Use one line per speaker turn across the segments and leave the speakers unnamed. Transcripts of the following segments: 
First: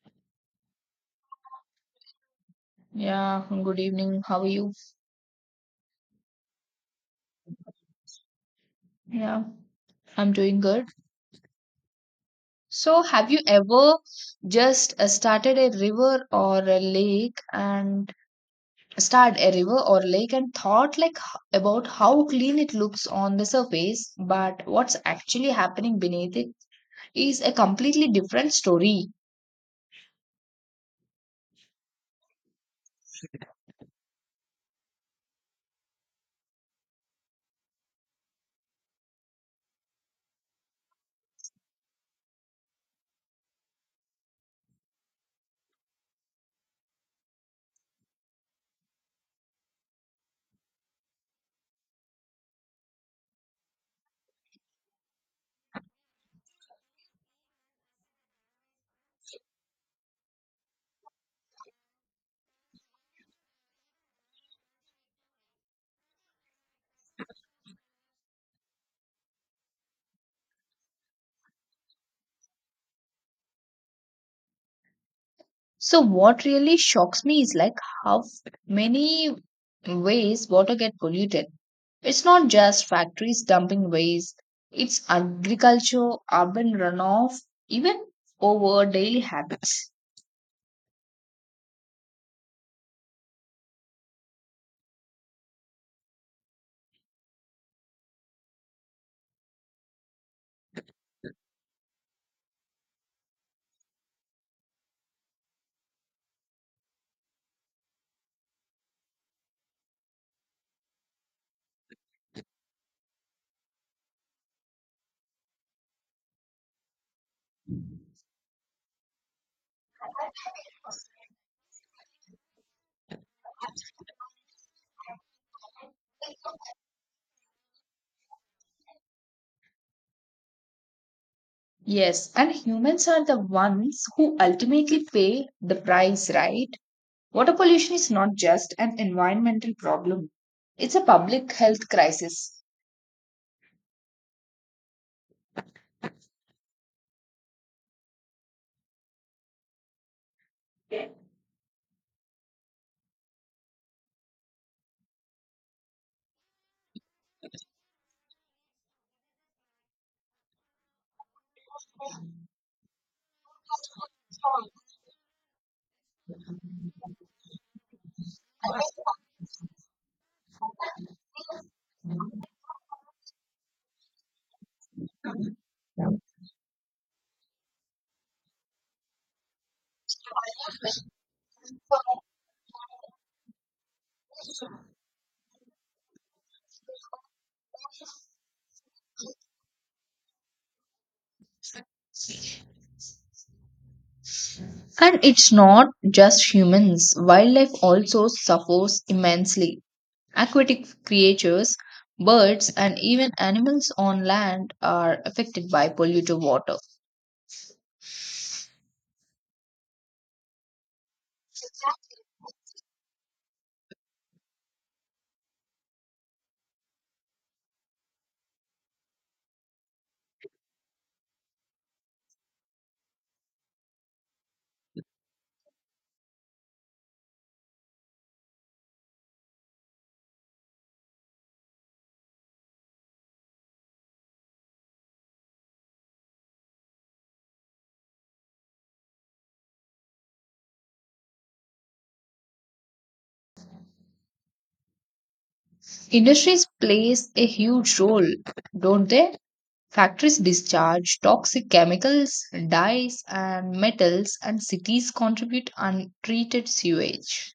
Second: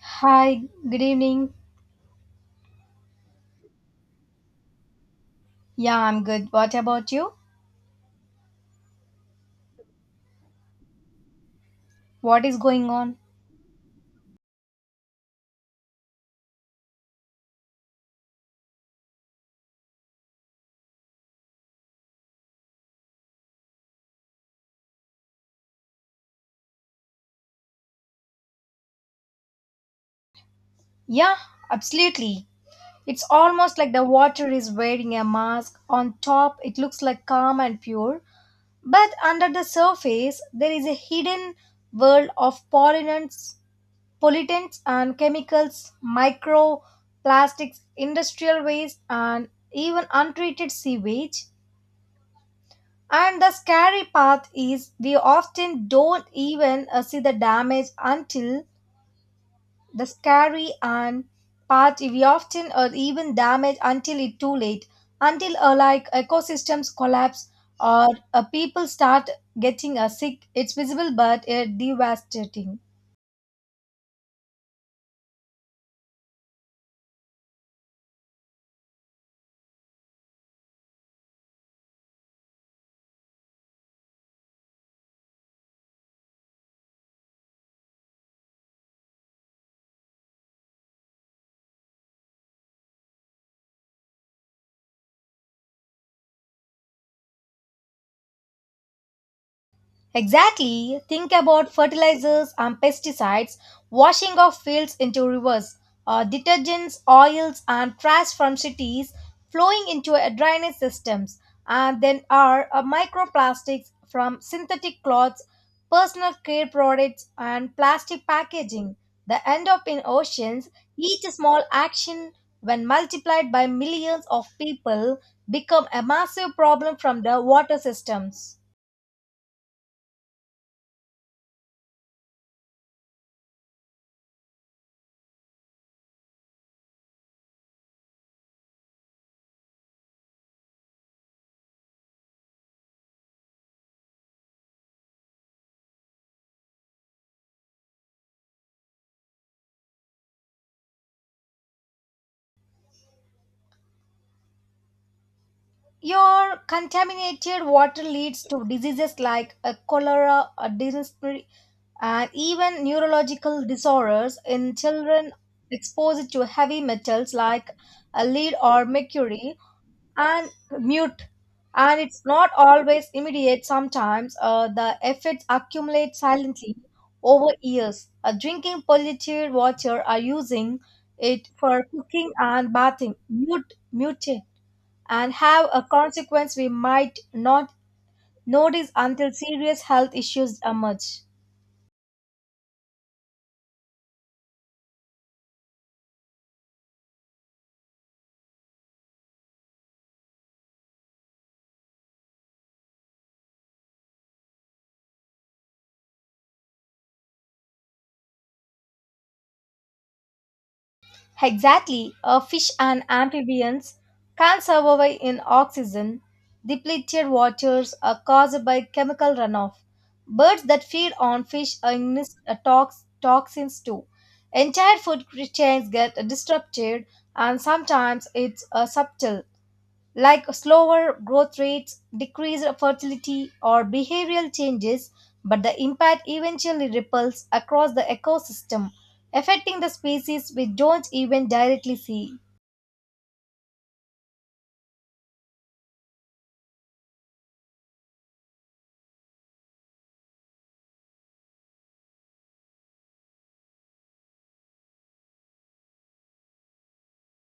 Hi, good evening.
Yeah, good evening. How are you?
Yeah, I'm good. What about you?
Yeah, I'm doing good.
What is going
So,
on?
have you ever just started a river or lake and thought like about how clean it looks on the surface, but what's actually happening beneath it is a completely different story.
Yeah, absolutely. It's almost like the water is wearing a mask. On top, it looks like calm and pure, but under the surface, there is a hidden world of pollutants, pollutants and chemicals, microplastics, industrial waste, and even untreated sewage. And the scary part is we often don't even see the damage until the scary and part we often or even damage until it too late until like ecosystems collapse or people start getting sick, it's visible but devastating.
So what really shocks me is like how many ways water get polluted. It's not just factories dumping waste, it's agriculture, urban runoff, even over daily habits.
Exactly. Think about fertilizers and pesticides, washing of fields into rivers, detergents, oils, and trash from cities flowing into drainage systems. And then are microplastics from synthetic cloths, personal care products, and plastic packaging that end up in oceans. Each small action, when multiplied by millions of people, become a massive problem from the water systems.
Yes, and humans are the ones who ultimately pay the price, right? Water pollution is not just an environmental problem, it's a public health crisis.
Your contaminated water leads to diseases like cholera, dysentery, and even neurological disorders in children exposed to heavy metals like lead or mercury and mute. And it's not always immediate. Sometimes the effects accumulate silently over years. Drinking polluted water or using it for cooking and bathing. Mute, mute and have a consequence we might not notice until serious health issues emerge.
And it's not just humans, wildlife also suffers immensely. Aquatic creatures, birds, and even animals on land are affected by polluted water.
Exactly, a fish and amphibians can survive in oxygen depleted waters are caused by chemical runoff. Birds that feed on fish are ingest toxins too. Entire food chains get disrupted, and sometimes it's subtle. Like slower growth rates, decreased fertility, or behavioral changes, but the impact eventually ripples across the ecosystem, affecting the species we don't even directly see.
Industries plays a huge role, don't they? Factories discharge toxic chemicals, dyes, and metals, and cities contribute untreated sewage.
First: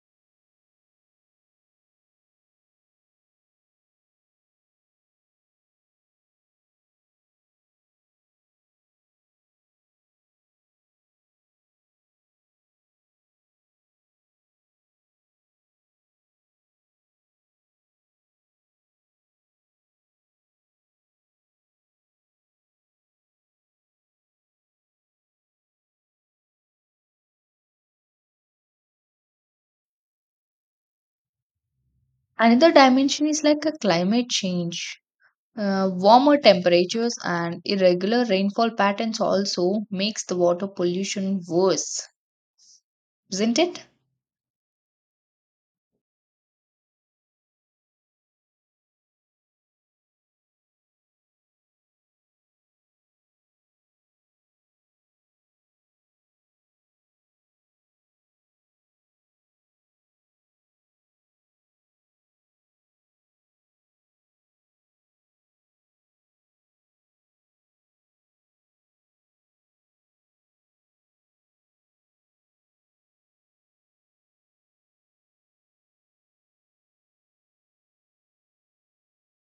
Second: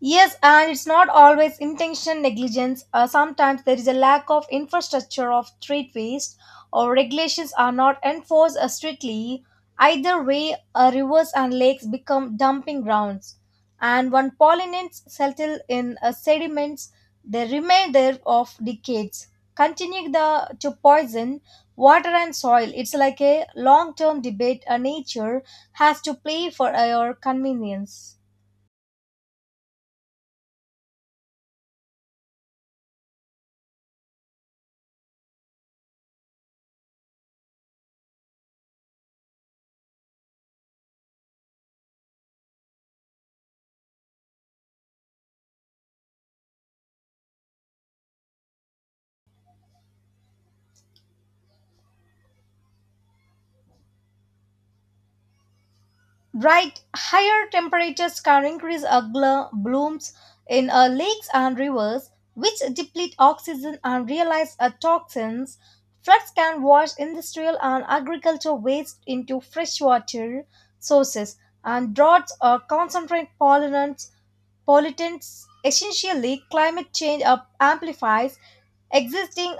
Yes, and it's not always intention negligence. Sometimes there is a lack of infrastructure of street waste, or regulations are not enforced strictly. Either way, rivers and lakes become dumping grounds. And when pollinates settle in sediments, they remain there of decades, continuing to poison water and soil. It's like a long-term debate. Nature has to play for our convenience.
Another dimension is like a climate change. Warmer temperatures and irregular rainfall patterns also makes the water pollution worse, isn't it?
Right, higher temperatures can increase algal blooms in lakes and rivers, which deplete oxygen and release toxins. Floods can wash industrial and agricultural waste into freshwater sources, and droughts concentrate pollutants. Pollutants essentially, climate change amplifies existing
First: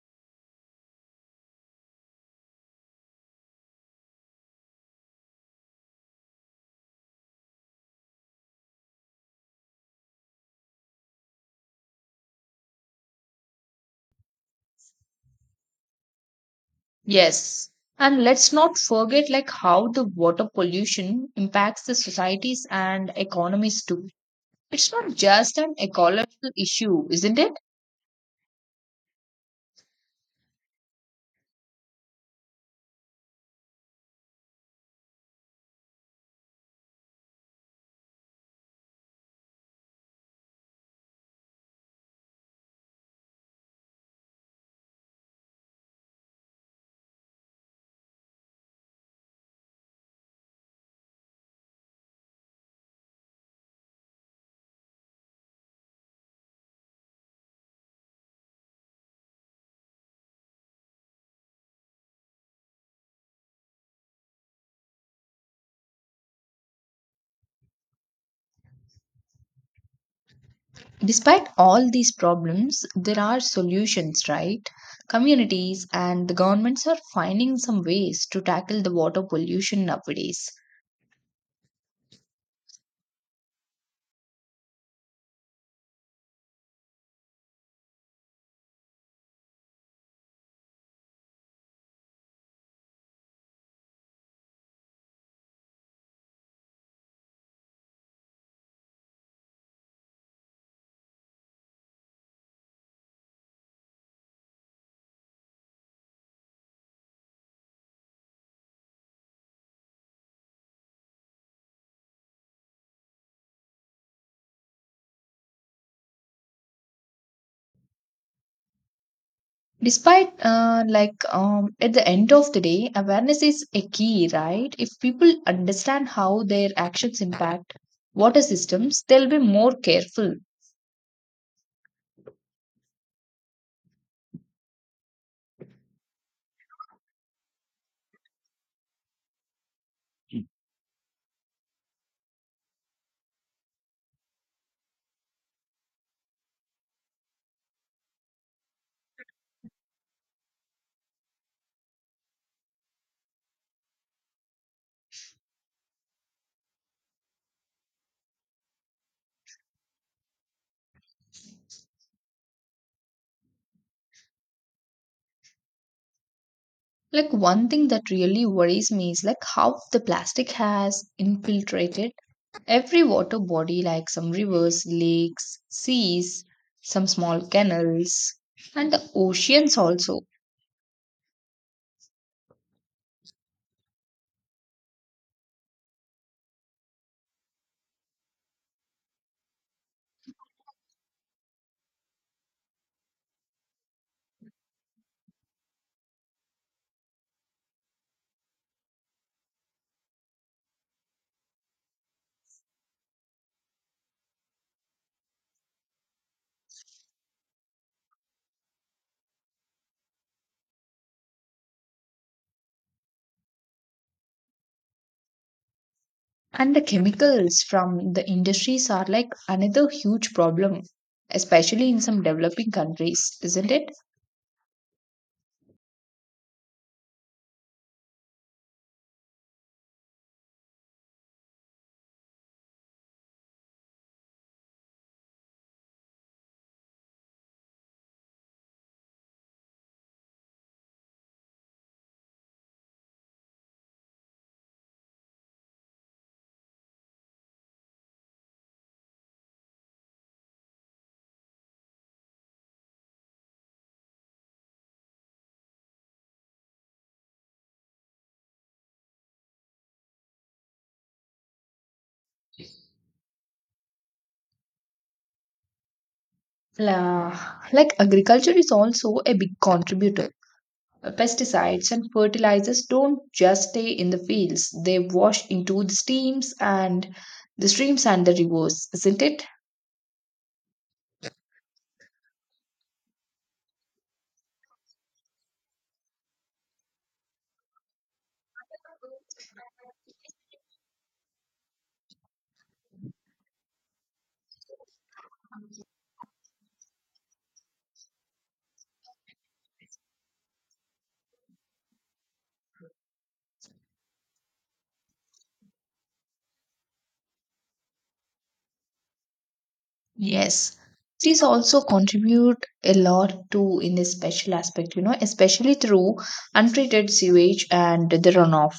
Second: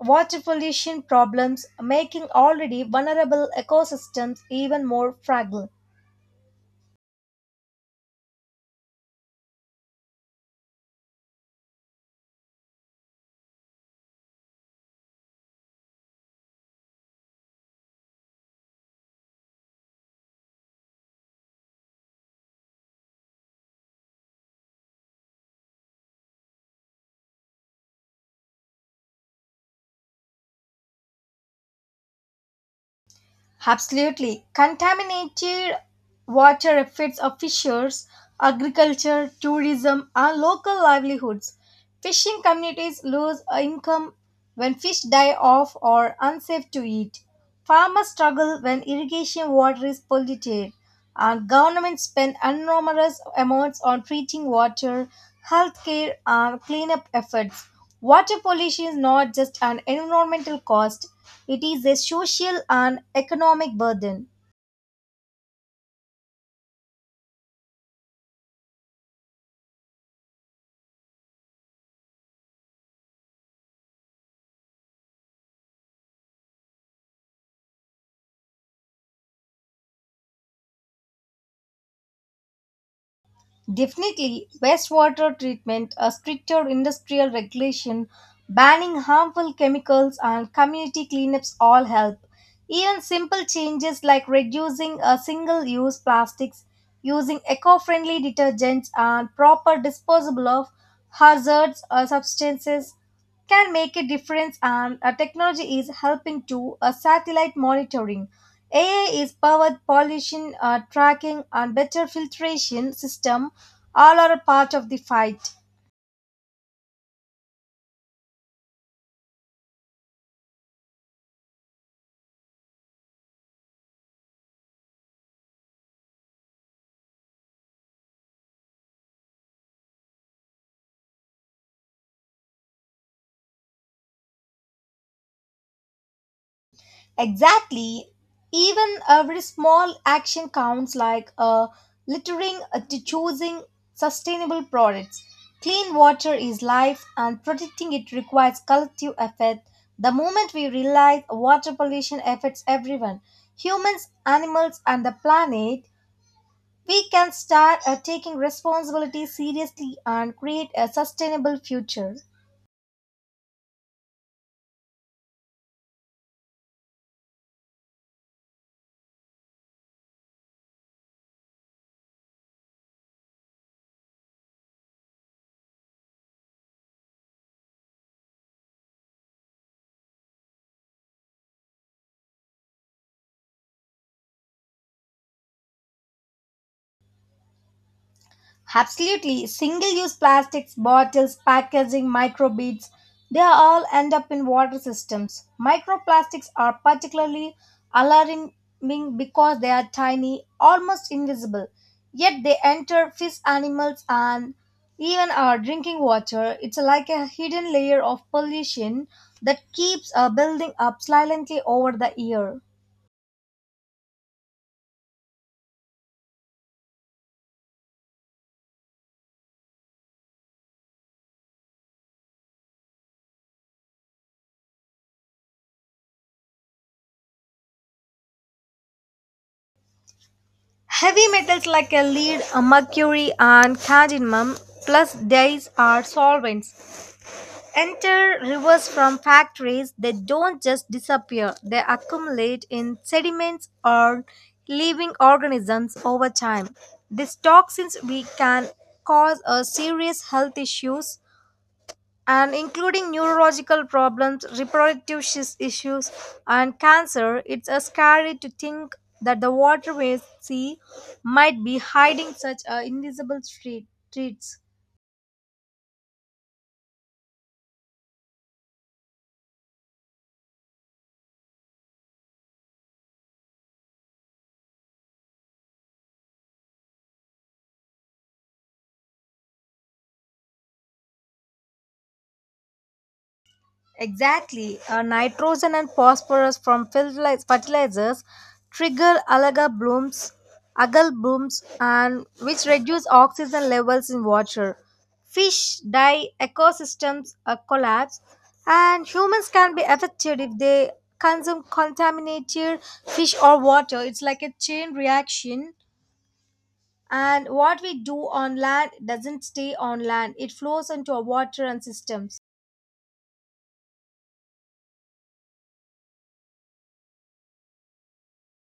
water pollution problems, making already vulnerable ecosystems even more fragile.
Yes. And let's not forget like how the water pollution impacts the societies and economies too. It's not just an ecological issue, isn't it?
Absolutely. Contaminated water affects our fishers, agriculture, tourism, and local livelihoods. Fishing communities lose income when fish die off or unsafe to eat. Farmers struggle when irrigation water is polluted. And government spend enormous amounts on treating water, healthcare, and cleanup efforts. Water pollution is not just an environmental cost, it is a social and economic burden.
Despite all these problems, there are solutions, right? Communities and the governments are finding some ways to tackle the water pollution nowadays.
Definitely, wastewater treatment, a stricter industrial regulation, banning harmful chemicals, and community cleanups all help. Even simple changes like reducing a single use plastics, using eco friendly detergents, and proper disposable of hazards or substances can make a difference and technology is helping to satellite monitoring, AI is powered pollution tracking and better filtration system all are a part of the fight.
At the end of the day, awareness is a key, right? If people understand how their actions impact water systems, they'll be more careful.
Exactly. Even every small action counts, like littering to choosing sustainable products. Clean water is life, and protecting it requires collective effort. The moment we realize water pollution affects everyone, humans, animals, and the planet, we can start taking responsibility seriously and create a sustainable future.
Like, one thing that really worries me is like how the plastic has infiltrated every water body, like some rivers, lakes, seas, some small canals, and the oceans also.
Absolutely. Single use plastics, bottles, packaging, microbeads, they all end up in water systems. Microplastics are particularly alarming because they are tiny, almost invisible, yet they enter fish, animals, and even our drinking water. It's like a hidden layer of pollution that keeps a building up silently over the year.
And the chemicals from the industries are like another huge problem, especially in some developing countries, isn't it?
Heavy metals like a lead, a mercury, and cadmium, plus dyes are solvents, enter rivers from factories. They don't just disappear, they accumulate in sediments or living organisms over time. These toxins we can cause a serious health issues and including neurological problems, reproductive issues, and cancer, it's a scary to think that the water we see might be hiding such a invisible street, threats.
Like agriculture is also a big contributor. Pesticides and fertilizers don't just stay in the fields, they wash into the streams and the rivers, isn't it?
Exactly. Nitrogen and phosphorus from fertilizers trigger algal blooms, and which reduce oxygen levels in water. Fish die, ecosystems collapse, and humans can be affected if they consume contaminated fish or water. It's like a chain reaction. And what we do on land doesn't stay on land. It
Yes,
flows into our
these
water
also
and systems.
contribute a lot to in this special aspect, you know, especially through untreated sewage and the runoff.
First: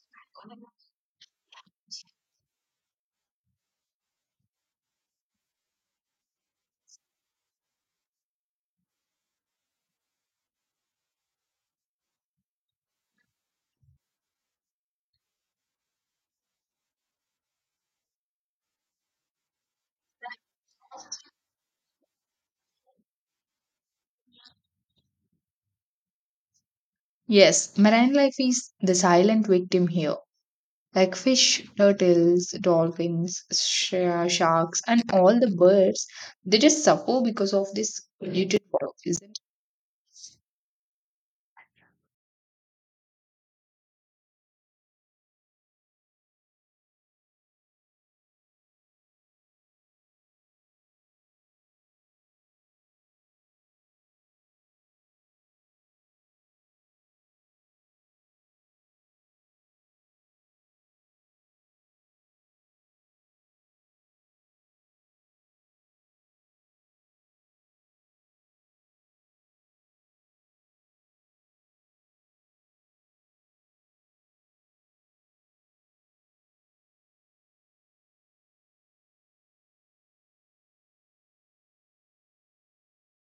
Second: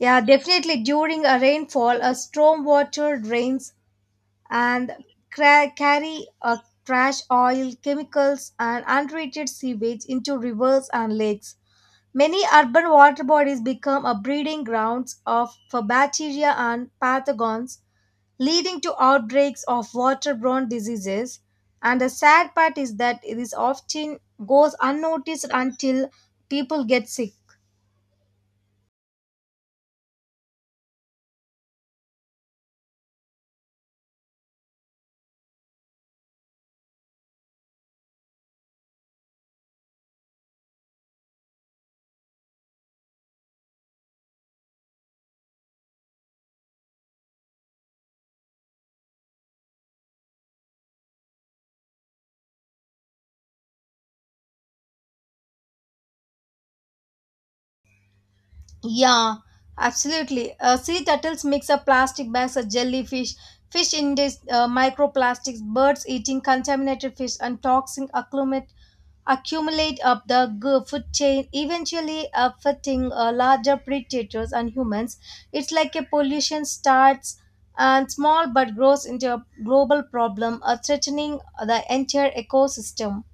Yeah, definitely during a rainfall, a storm water drains and carry a trash, oil, chemicals, and untreated sewage into rivers and lakes. Many urban water bodies become a breeding grounds of for bacteria and pathogens, leading to outbreaks of waterborne diseases. And the sad part is that it is often goes unnoticed until people get sick.
Yes, marine life is the silent victim here. Like fish, turtles, dolphins, sharks, and all the birds, they just suffer because of this polluted water, isn't it?
Yeah, absolutely. Sea turtles mix up plastic bags of jellyfish, fish ingest microplastics, birds eating contaminated fish, and toxins accumulate up the food chain, eventually affecting larger predators and humans. It's like a pollution starts and small but grows into a global problem, threatening the entire ecosystem.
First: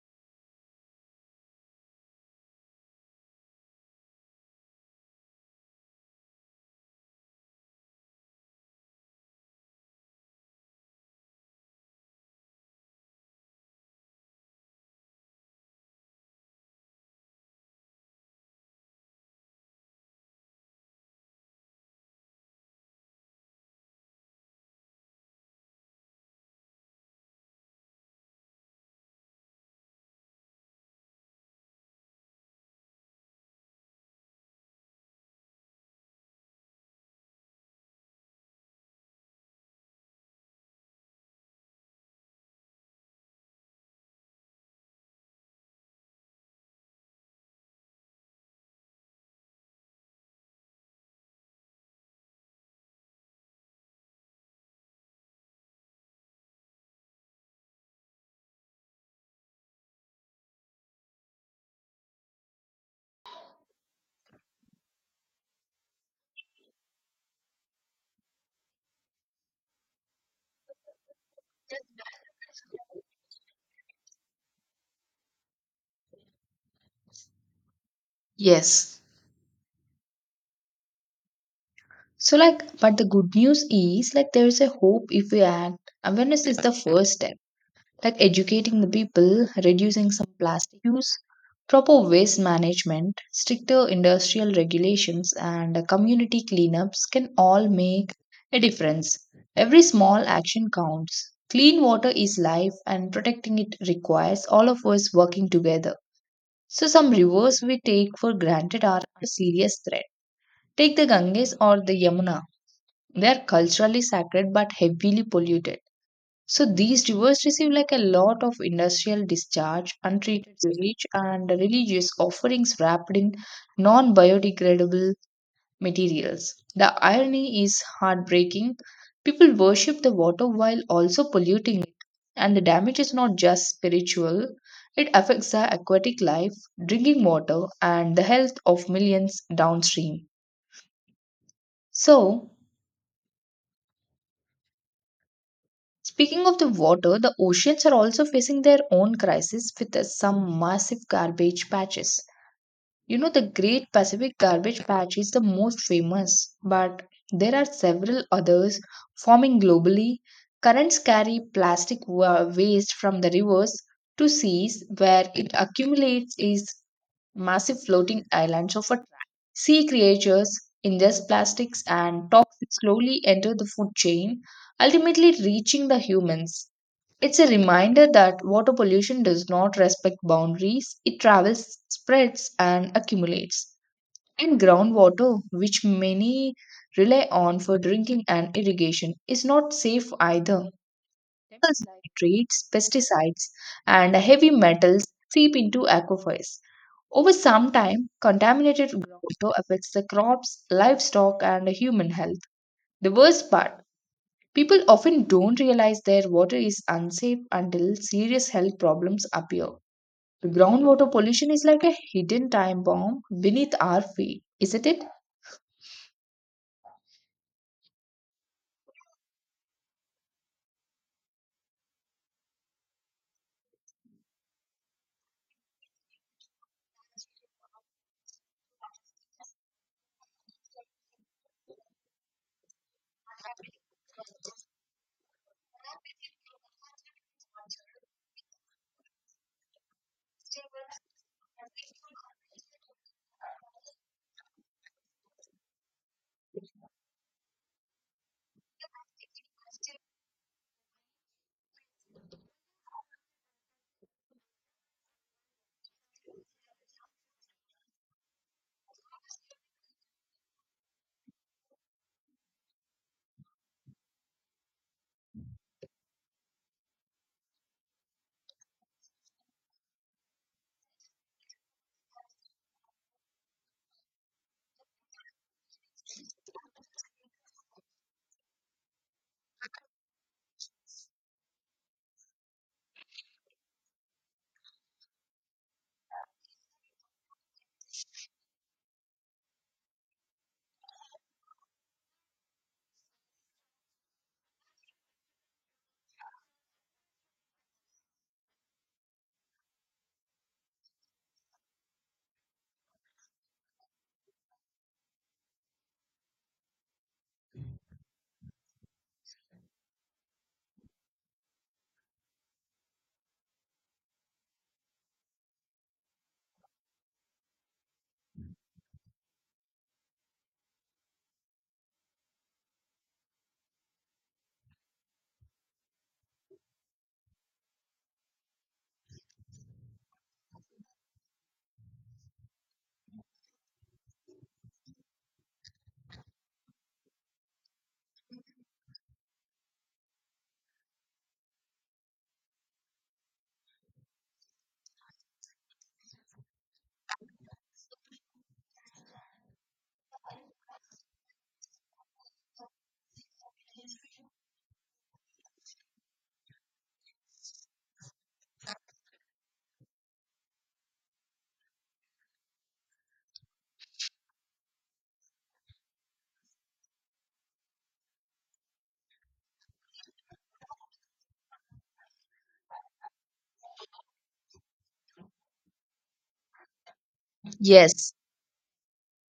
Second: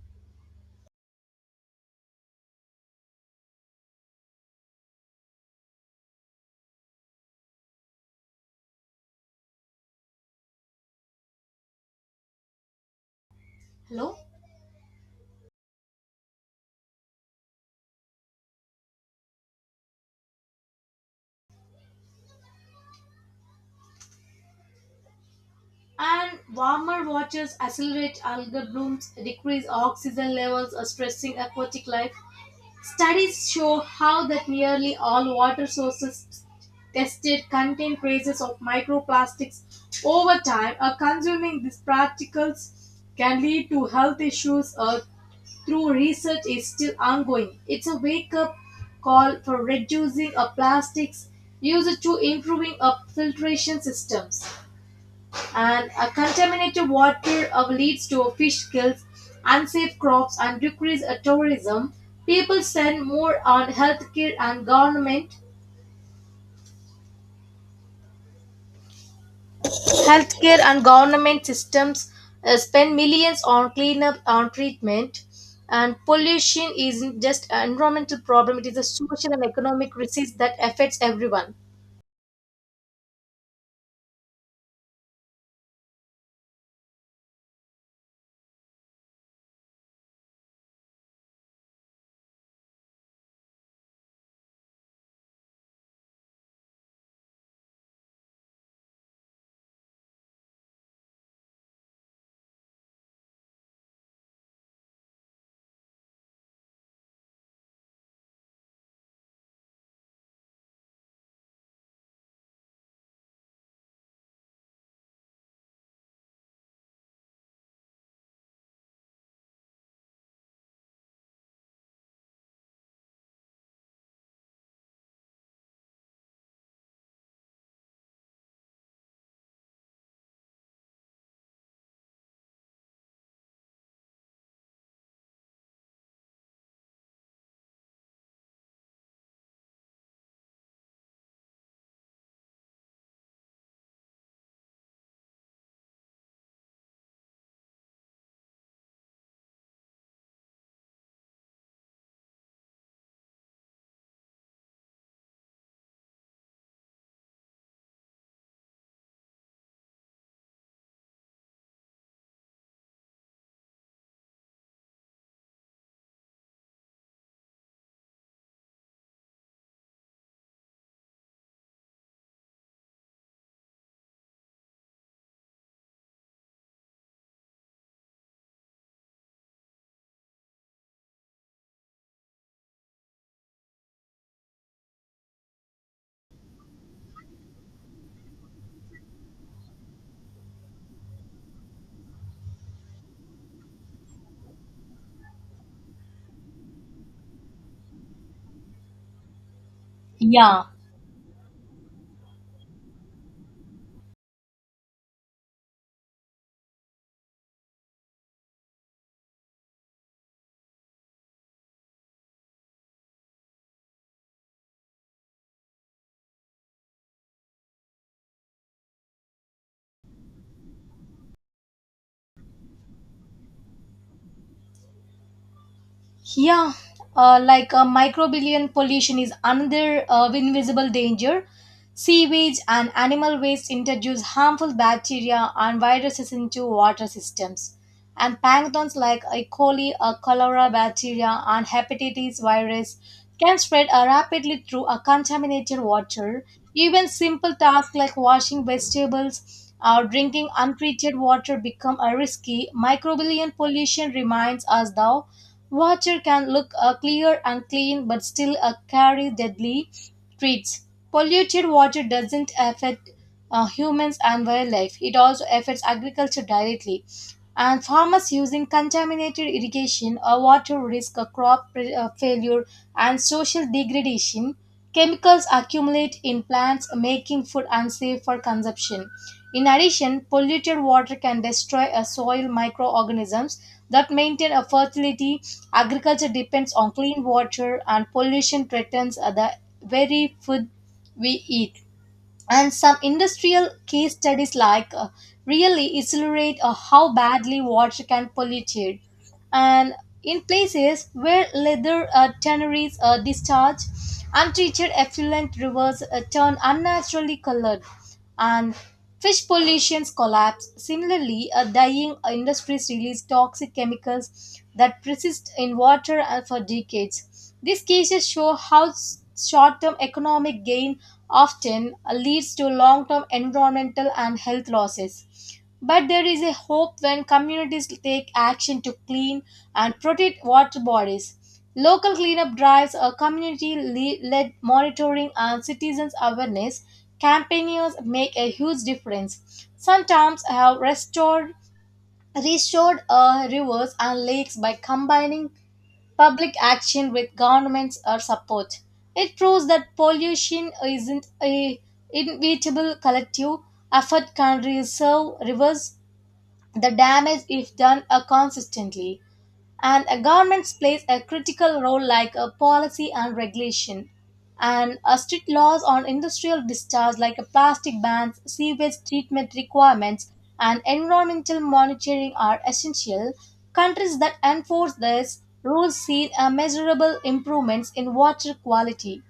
And warmer waters accelerate algal blooms, decrease oxygen levels, stressing aquatic life. Studies show how that nearly all water sources tested contain traces of microplastics over time. Consuming these particles can lead to health issues through research is still ongoing. It's a wake-up call for reducing plastics use to improving filtration systems and contaminated water leads to fish kills, unsafe crops, and decreased tourism. People spend more on healthcare and government systems spend millions on cleanup and treatment, and pollution isn't just an environmental problem, it is a
Yes.
social and economic disease that affects everyone.
So, like, but the good news is, like, there is a hope if we act. Awareness is the first step. Like educating the people, reducing some plastic use, proper waste management, stricter industrial regulations, and community cleanups can all make a difference. Every small action counts. Clean water is life, and protecting it requires all of us working together. So, some rivers we take for granted are a serious threat. Take the Ganges or the Yamuna. They are culturally sacred but heavily polluted. So these rivers receive like a lot of industrial discharge, untreated sewage, and religious offerings wrapped in non biodegradable materials. The irony is heartbreaking. People worship the water while also polluting it, and the damage is not just spiritual, it affects the aquatic life, drinking water, and the health of millions downstream. So, speaking of the water, the oceans are also facing their own crisis with some massive garbage patches. You know, the Great Pacific Garbage Patch is the most famous, but there are several others forming globally. Currents carry waste from the rivers to seas, where it accumulates is massive floating islands of a sea creatures ingest plastics and toxins slowly enter the food chain, ultimately reaching the humans. It's a reminder that water pollution does not respect boundaries, it travels, spreads, and accumulates. And groundwater, which many rely on for drinking and irrigation, is not safe either. Chemicals like nitrates, pesticides, and heavy metals seep into aquifers. Over some time, contaminated groundwater affects the crops,
Yeah,
livestock, and human health. The worst part, people often don't realize their water is unsafe until serious health problems appear. Groundwater pollution is like a hidden time bomb beneath our feet, isn't it?
Yeah, like microbillion pollution is another invisible danger. Sewage and animal waste introduce harmful bacteria and viruses into water systems. And pathogens like E. coli, cholera bacteria, and hepatitis virus can spread rapidly through a contaminated water. Even simple tasks like washing vegetables or drinking untreated water become a risky. Microbillion pollution reminds us, though, water can look clear and clean but still carry deadly treats. Polluted water doesn't affect humans and wildlife, it also affects agriculture directly. And farmers using contaminated irrigation or water risk a failure and social degradation. Chemicals accumulate in plants, making food unsafe for consumption. In addition, polluted water can destroy a soil microorganisms that maintain a fertility. Agriculture depends on clean water, and pollution threatens the very food we eat. And some industrial case studies, like really illustrate how badly water can pollute it. And in places where leather tanneries discharge untreated effluent, rivers turn unnaturally colored and fish pollution's collapse. Similarly, a dying industries release toxic chemicals that persist in water for decades. These cases show how short-term economic gain often leads to long-term environmental and health losses. But there is a hope when communities take action to clean and protect water bodies. Local cleanup drives, a community led monitoring, and citizens' awareness campaigns make a huge difference. Some towns have restored rivers and lakes by combining public action with government's support. It proves that pollution isn't a inevitable collective effort can reserve rivers the damage, if done consistently, and a government plays a critical role like a policy and regulation and a strict laws on industrial discharge like a plastic bans sewage treatment requirements and environmental monitoring are essential, countries that enforce these rules see a measurable improvements in
Yes,
water quality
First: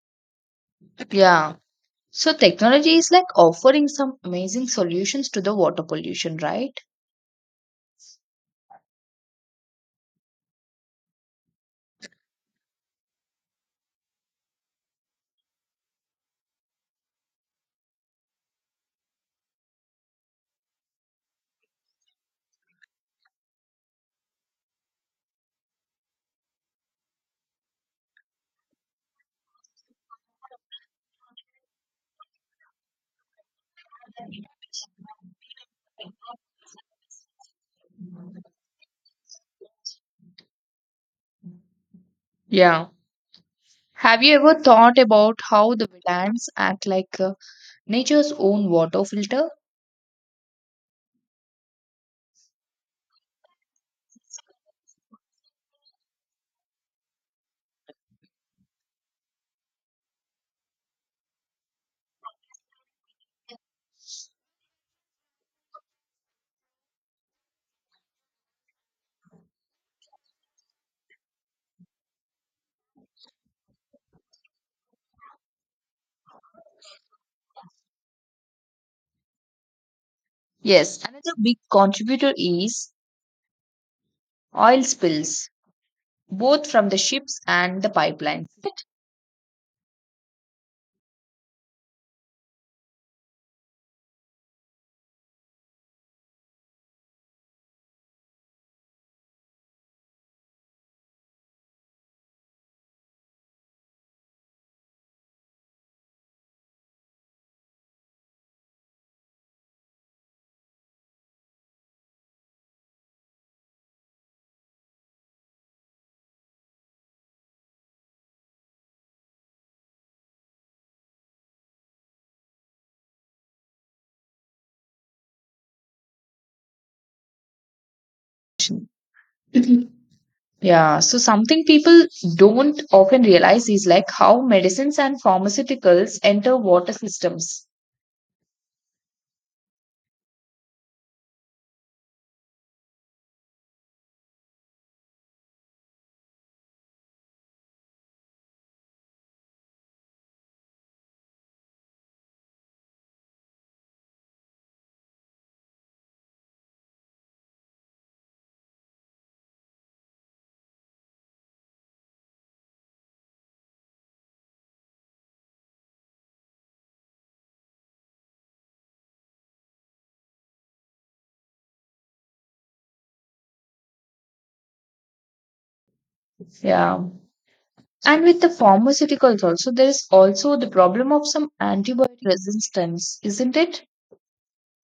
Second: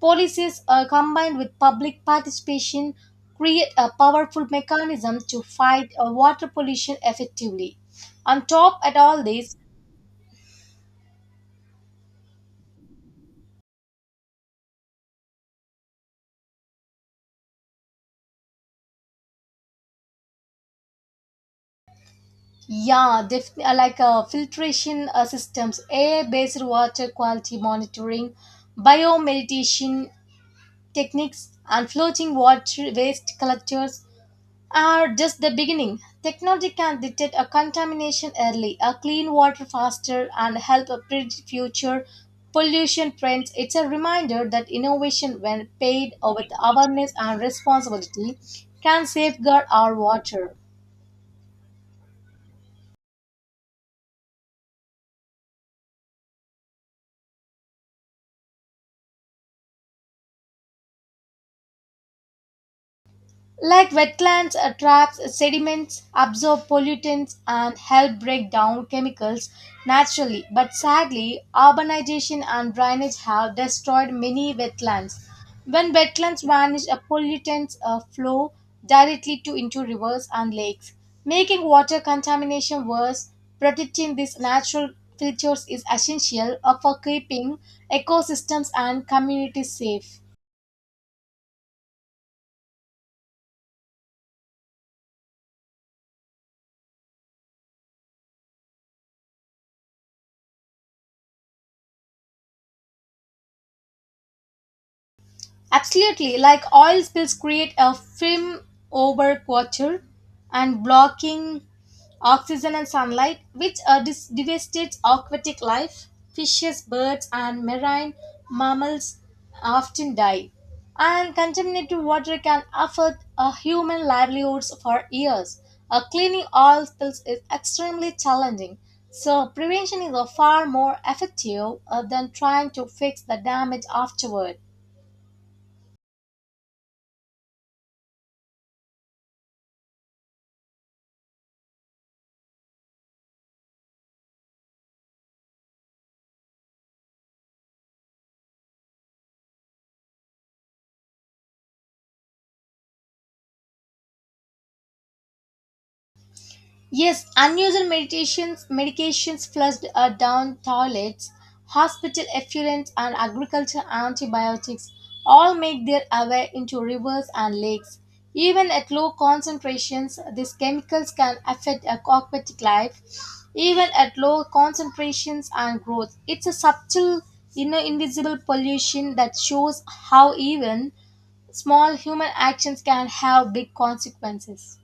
policies combined
yeah.
with public
So
participation
technology is like
create
offering
a
some
powerful
amazing
mechanism
solutions to
to
the water
fight
pollution,
water
right?
pollution effectively on top at all this. Yeah, definitely. Like filtration systems, air-based water quality monitoring, biomeditation techniques, and floating water waste collectors are just the beginning. Technology can detect a contamination early, a clean water faster, and help a predict future
Yeah.
pollution trends. It's a
Have you
reminder
ever
that
thought
innovation,
about
when
how the
paid
wetlands
with
act
awareness
like
and
nature's
responsibility,
own water
can
filter?
safeguard our water. Like wetlands, traps sediments, absorb pollutants, and help break down chemicals naturally. But sadly, urbanization and drainage have destroyed many wetlands. When wetlands vanish, pollutants flow directly to into rivers and lakes,
Yes, another big
making water
contributor
contamination
is
worse. Protecting these
oil
natural
spills,
features is essential
both from the
for
ships
keeping
and the pipeline.
ecosystems and communities safe. Absolutely, like oil spills create a film over quarter and blocking oxygen and sunlight, which devastates aquatic life. Fishes, birds, and marine mammals often die. And contaminated water can affect human livelihoods for years. Cleaning oil spills is extremely challenging. So,
Mhm.
prevention is far more
Yeah, so something
effective
people
than trying
don't
to fix
often
the
realize
damage
is like how
afterward.
medicines and pharmaceuticals enter water systems.
Yes, unusual medications flushed down toilets, hospital effluents, and agriculture antibiotics all make their way into rivers and lakes. Even at low concentrations, these chemicals can affect aquatic life. Even at low concentrations and growth, it's a
Yeah.
subtle, you
And
invisible
with the
pollution that
pharmaceuticals also,
shows
there is
how
also the
even
problem of some
small
antibiotic
human actions can
resistance,
have
isn't
big
it?
consequences.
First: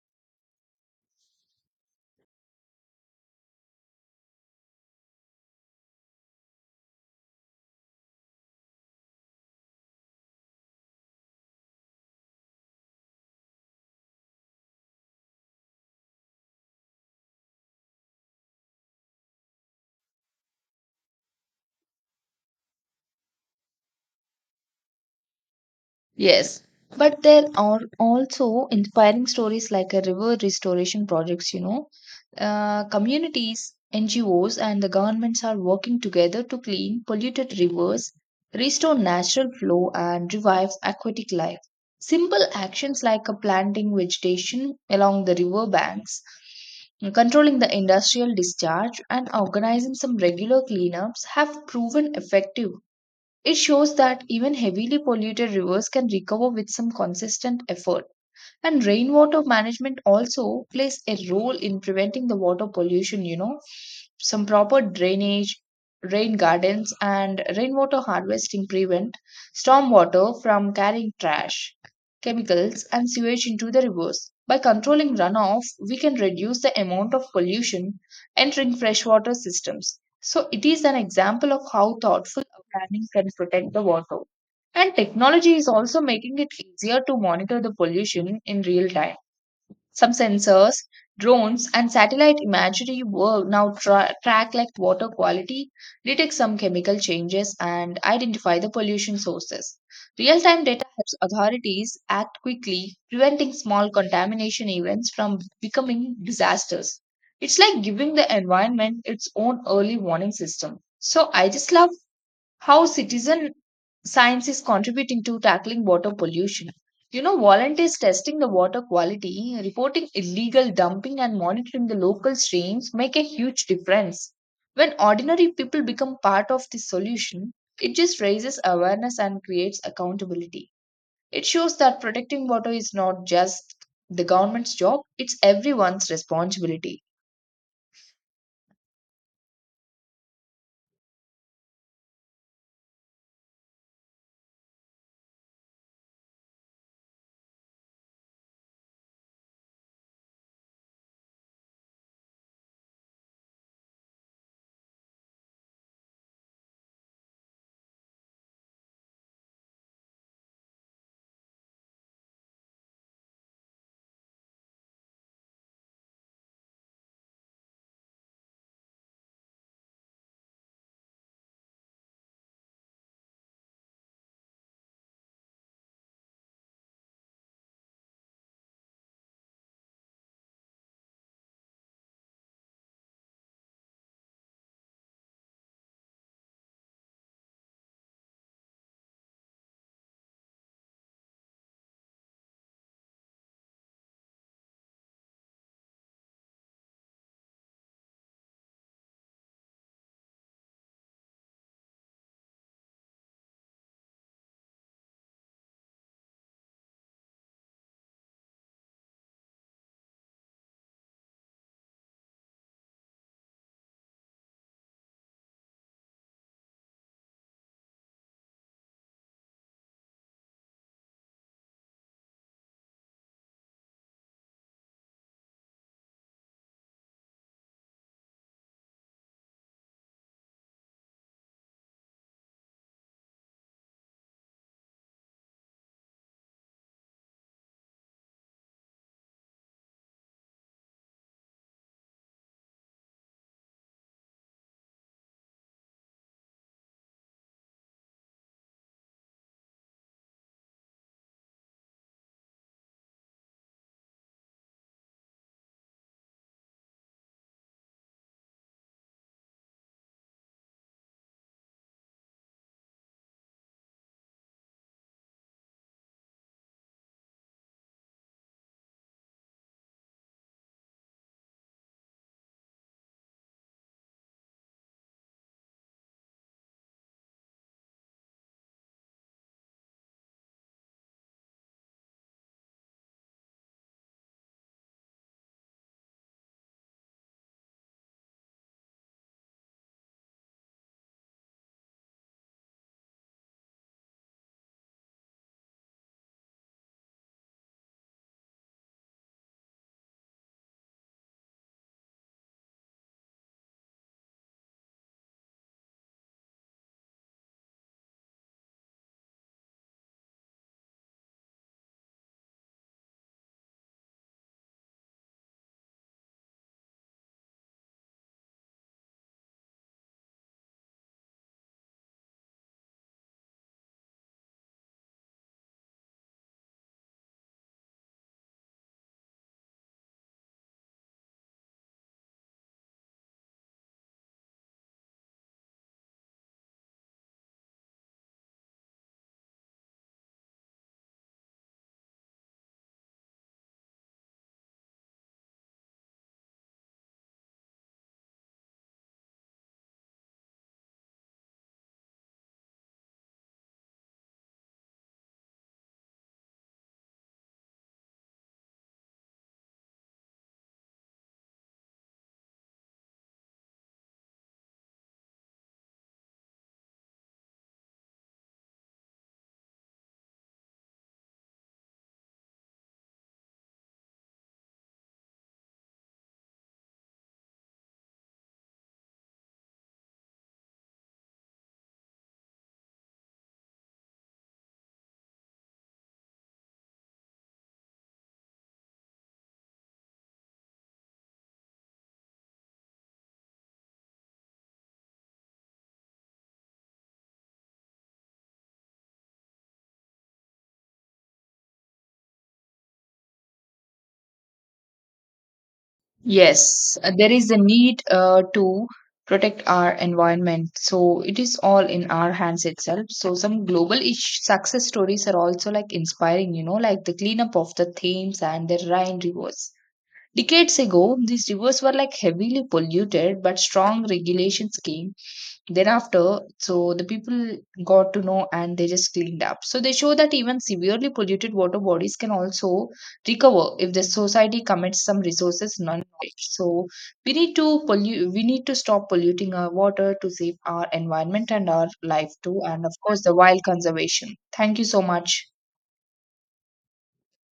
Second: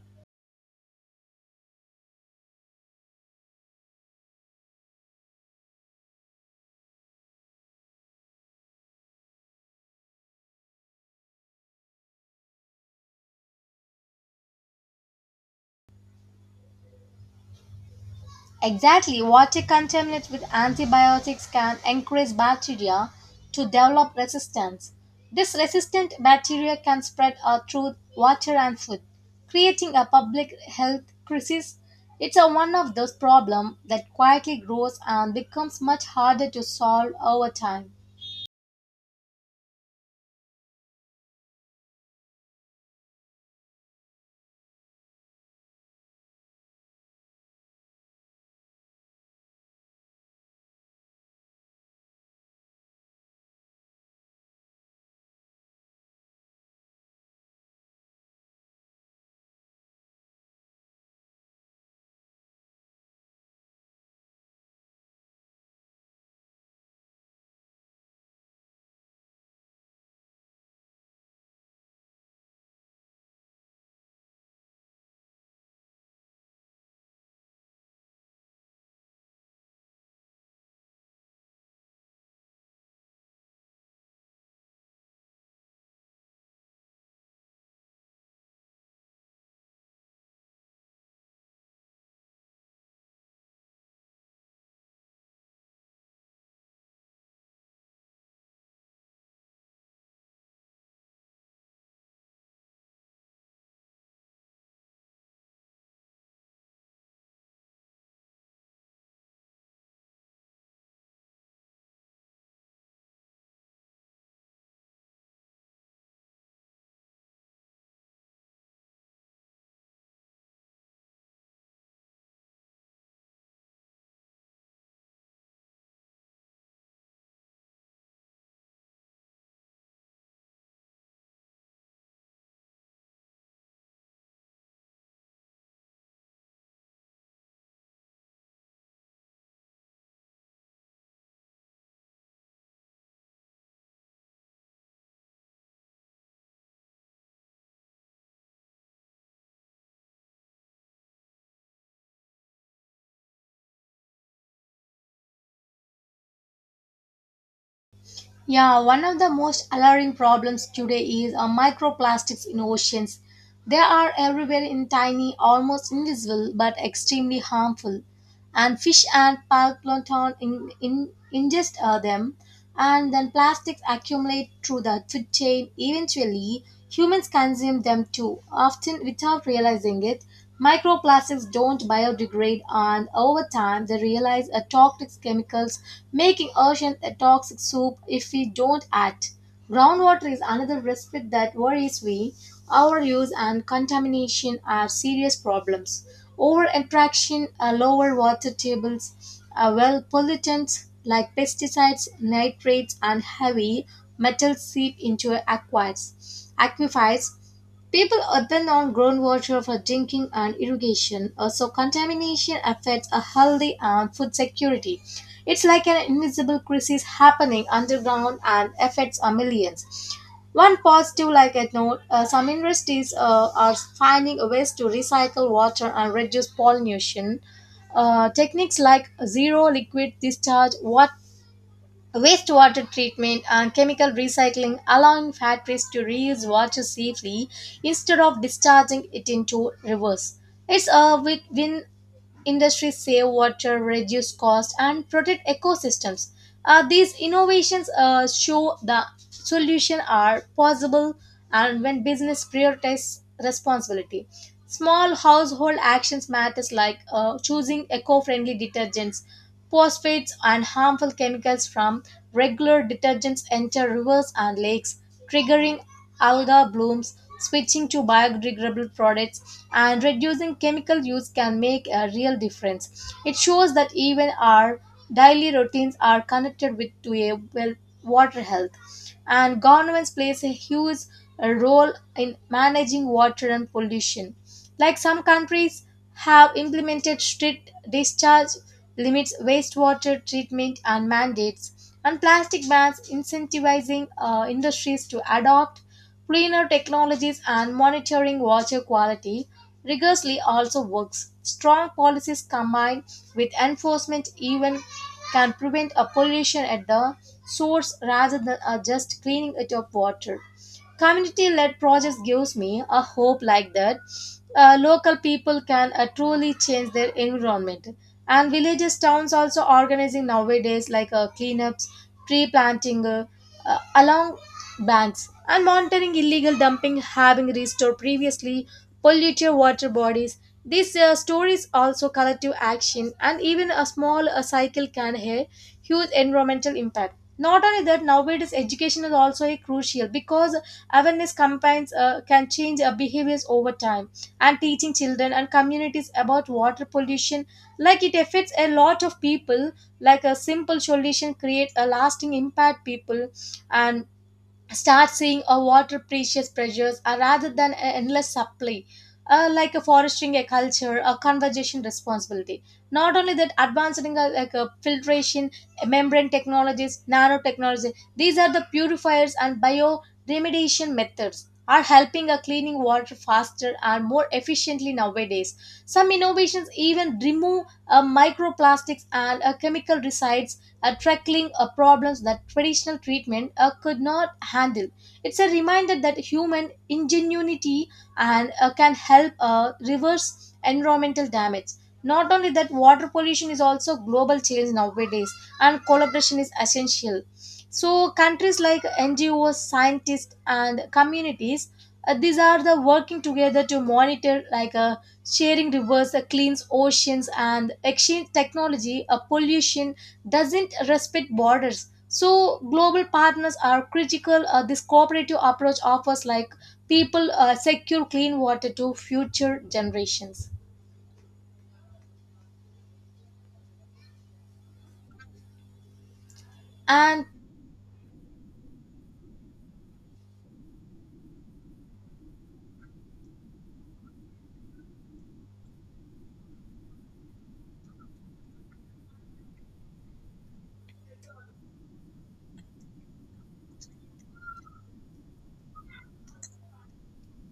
Exactly, water contaminated with antibiotics can encourage bacteria to develop resistance. This resistant
Yes,
bacteria can
but
spread
there are
through water
also
and food,
inspiring stories
creating
like a
a
river
public health
restoration projects, you
crisis.
know.
It's a one
Uh,
of those
communities,
problems that quietly
NGOs, and the
grows and
governments are
becomes
working
much
together
harder
to
to
clean
solve over
polluted
time.
rivers, restore natural flow, and revive aquatic life. Simple actions like a planting vegetation along the river banks, controlling the industrial discharge, and organizing some regular cleanups have proven effective. It shows that even heavily polluted rivers can recover with some consistent effort. And rainwater management also plays a role in preventing the water pollution, you know. Some proper drainage, rain gardens, and rainwater harvesting prevent stormwater from carrying trash, chemicals, and sewage into the rivers. By controlling runoff, we can reduce the amount of pollution entering freshwater systems. So, it is an example of how thoughtful planning can protect the water. And technology is also making it easier to monitor the pollution in real time. Some sensors, drones, and satellite imagery work now track like water quality, detect some chemical changes, and identify the pollution sources. Real time data helps authorities act quickly, preventing small contamination events from becoming disasters. It's like giving the environment its own early warning system. So I just love how citizen science is contributing to tackling water pollution. You know, volunteers testing the water quality, reporting illegal dumping, and monitoring the local streams make a huge difference. When ordinary people become part of the solution, it just raises awareness and creates accountability. It shows that protecting water is not just the government's job, it's everyone's responsibility.
Yeah, one of the most alarming problems today is microplastics in oceans. They are everywhere in tiny, almost invisible, but extremely harmful. And fish and plankton ingest them, and then plastics accumulate through the food chain. Eventually, humans consume them too, often without realizing it. Microplastics don't biodegrade and over time they realize are toxic chemicals, making oceans a toxic soup if we don't act. Groundwater is another risk that worries me. Overuse and contamination are serious problems. Over interaction, lower water tables, well pollutants like pesticides, nitrates, and heavy metals seep into aquifers. Aquifers people are then on groundwater for drinking and irrigation. Also, contamination affects a healthy and food security. It's like an invisible crisis happening underground and affects our millions. One positive, like I know, some industries are finding ways to recycle water and reduce pollution. Techniques like zero liquid discharge water, wastewater treatment and chemical recycling allowing factories to reuse water safely instead of discharging it into rivers. It's a win win. Industries save water, reduce cost, and protect ecosystems. These innovations show the solutions are possible and when business prioritize responsibility. Small household actions matters like choosing eco-friendly detergents, phosphates and harmful chemicals from regular detergents enter rivers and lakes, triggering alga blooms, switching to biodegradable products, and reducing chemical use can make a real difference. It shows that even our daily routines are connected with to a well water health, and governments plays a huge role in managing water and pollution. Like some countries have implemented strict discharge limits, wastewater treatment and mandates, and plastic bans incentivizing industries to adopt cleaner technologies and monitoring water quality rigorously also works. Strong policies combined with enforcement even can prevent a pollution at the source rather than just cleaning it up water community led projects gives me a hope like that local people can truly change their environment and villages towns also organizing nowadays like cleanups tree planting along banks and monitoring illegal dumping having restored previously polluted water bodies these stories also collective action and even a small cycle can have huge environmental impact not only that nowadays education is also a crucial because awareness campaigns can change our behaviors over time, and teaching children and communities about water pollution, like it affects a lot of people, like a simple solution creates a lasting impact people and start seeing a water precious pressures rather than an endless supply like a fostering a culture a conservation responsibility not only that advancing like filtration membrane technologies nanotechnology these are the purifiers and bioremediation methods are helping a cleaning water faster and more efficiently nowadays some innovations even remove microplastics and chemical residues tackling problems that traditional treatment could not handle. It's a reminder that human ingenuity and can help reverse environmental damage. Not only that, water pollution is also global challenge nowadays, and collaboration is essential. So countries like NGOs, scientists, and communities, these are the working together to monitor like sharing rivers, cleans
Yes,
oceans,
there is a
and
need
exchange
to
technology,
protect our
pollution
environment.
doesn't
So
respect
it is
borders.
all in our
So
hands
global
itself. So
partners
some
are
global ish
critical. This
success stories are
cooperative
also
approach
like
offers like
inspiring, you know, like the
people
cleanup of the
secure clean
Thames and
water
the
to
Rhine
future
rivers.
generations.
Decades ago, these rivers were like heavily polluted, but strong regulations came thereafter, so the
And
people got to know and they just cleaned up. So they show that even severely polluted water bodies can also recover if the society commits some resources non-knowledge. So we need to pollute, we need to stop polluting our water to save our environment and our life too, and of course the wild conservation. Thank you so much.